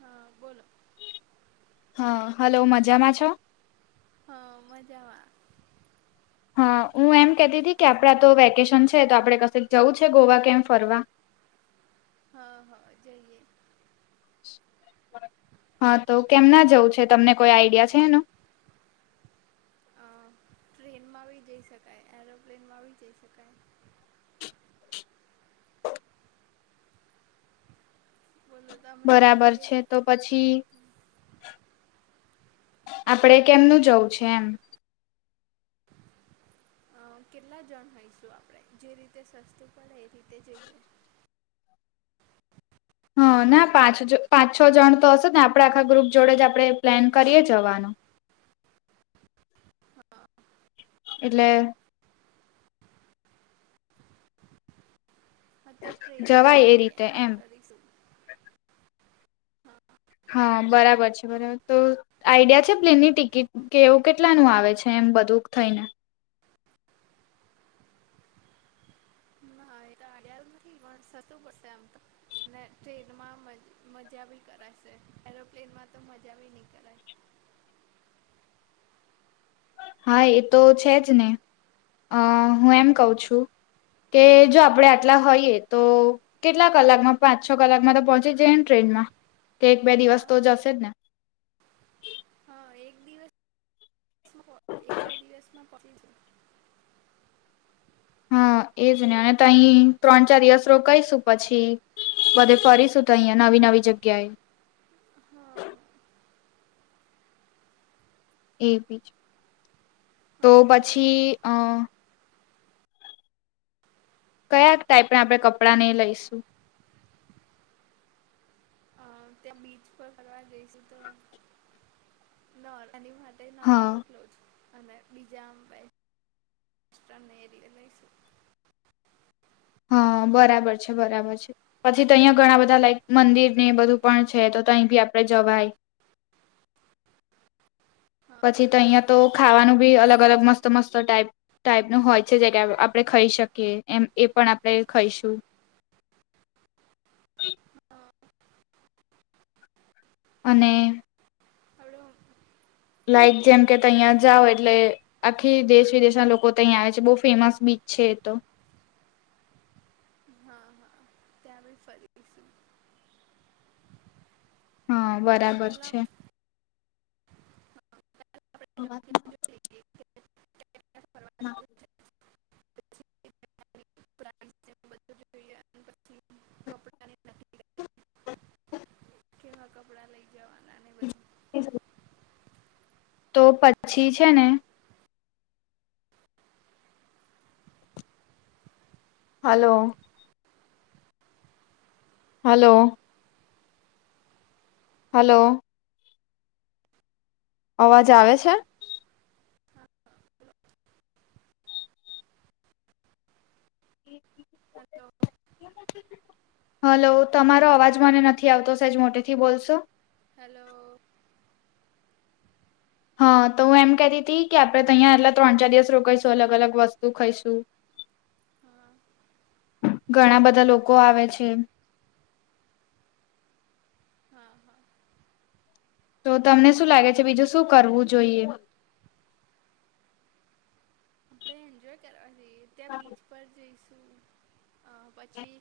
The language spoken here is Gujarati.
હા બોલો. હા હલો મજામાં છો. હ મજામાં. હા હું એમ કતી હતી કે આપડા તો વેકેશન છે તો આપડે કશે જવં છે ગોવા કેમ ફરવા. હા હા જઈએ. હા તો કેમ ના જવું છે તમને કોઈ આઈડિયા છે એનું. અ ટ્રેનમાં બી જઈ શકાય એરોપ્લેનમાં બી જઈ શકાય. બોલો તમે બરાબર કેવી છે તો. રીતે પછી આપડે કેમનું જવું છે એમ. કેટલા જણ હોઈશું આપણે જે રીતે સસ્તું પડે એ રીતે જઈએ. હા ના પાંચ પાંચ છ જણ તો હશે ને આપડે આખા ગ્રુપ જોડે જ આપણે પ્લેન કરીએ જવાનું. હા એટલે. હ તો ટ્રેનમાં જવાય એ જઈએ રીતે એન્ડ્રોઈડ એમ કરીશું. હા બરાબર છે બરાબર તો. આઈડિયા છે પ્લેનની ટિકિટ કે એવું કેટલાનું આવે છે એમ બધું થઈને. ના એ તો આડ્યા નથી પણ સસું પડશે આમ તો. અને ટ્રેનમાં મજા ભી કરાશે એરોપ્લેનમાં તો મજા બી નહી કરાય. હા એ તો છે જ ને અ હું એમ કઉ છું. કે જો આપણેે આટલા હોઈયએ તો. કેટલા કલાકમાં પાંચ છ કલાકમાં તો પહોંચી જાય ને ટ્રેનમાં કે એક બે દિવસ હા તો જશે જ ને હા એક દિવસ એક બે દિવસમાં પી હા એજ ને અને તહી ત્રણ ચાર દિવસ રો કઈશું પછી. બધ ફરી સુધઈયા નવી નવી જગ્યાએ. હા હા. એ બીજ તો પછી અ. કયા ટાઈપને આપડણે કપડાં નઈ લઈશું. ત્યા બીચ પર ફરવા જઈશું તો. તે હા નોર્મલ ક્લોથ અને બીજા આમ એ લઈશું. હા બરાબર છે બરાબર છે પછી તો અહિયાંયા ઘણા બધા લાઈક મંદિર ને બધું. પણ છે તો તહી ભી આપડે જવાય. હા પછી તો અહીિયાંયા તો ખાવાનું બી અલગ અલગ મસ્ત મસ્ત ટાઈપ. ટાઈપ નું હોય છે જે કે આપણે ખાઈ શકીએ એમ એ પણ આપણે ખાઈશું. હા અને હ લાઈક જેમ કે ત અહીિયાયા જાઓ એટલે આખી દેશ વિદેશના લોકો તહીંયા આવે છે બહુ ફેમસ બીચ છે એ તો હા હા ત્યાં ફરી હા બરાબર પહેલા છે. [inaudible] [inaudible] [inaudible] જોઈએ [unintelligible] કેવા કપડાં લઈ જવાના ને બધી [inaudible] તો પછી છે ને હલો હલો હેલો હલો અવાજ આવે છે. હલો હલો તમારો અવાજ મને નથી આવતો સહેજ મોટે થી બોલશો હેલો હા તો હું એમ કતી હતી કે આપડે તહંયા એટલા ત્રણ ચાર દિવસ રોકાઈશું અલગ અલગ વસ્તુ ખાઈશું હા ઘણા બધા લોકો આવે છે. હા હા તો તમને શું લાગે છે બીજું શું કરવું જોઈએ આપણે એન્જોય કરવા જઈએ ત્યાં બીચ પર જઈશું પછી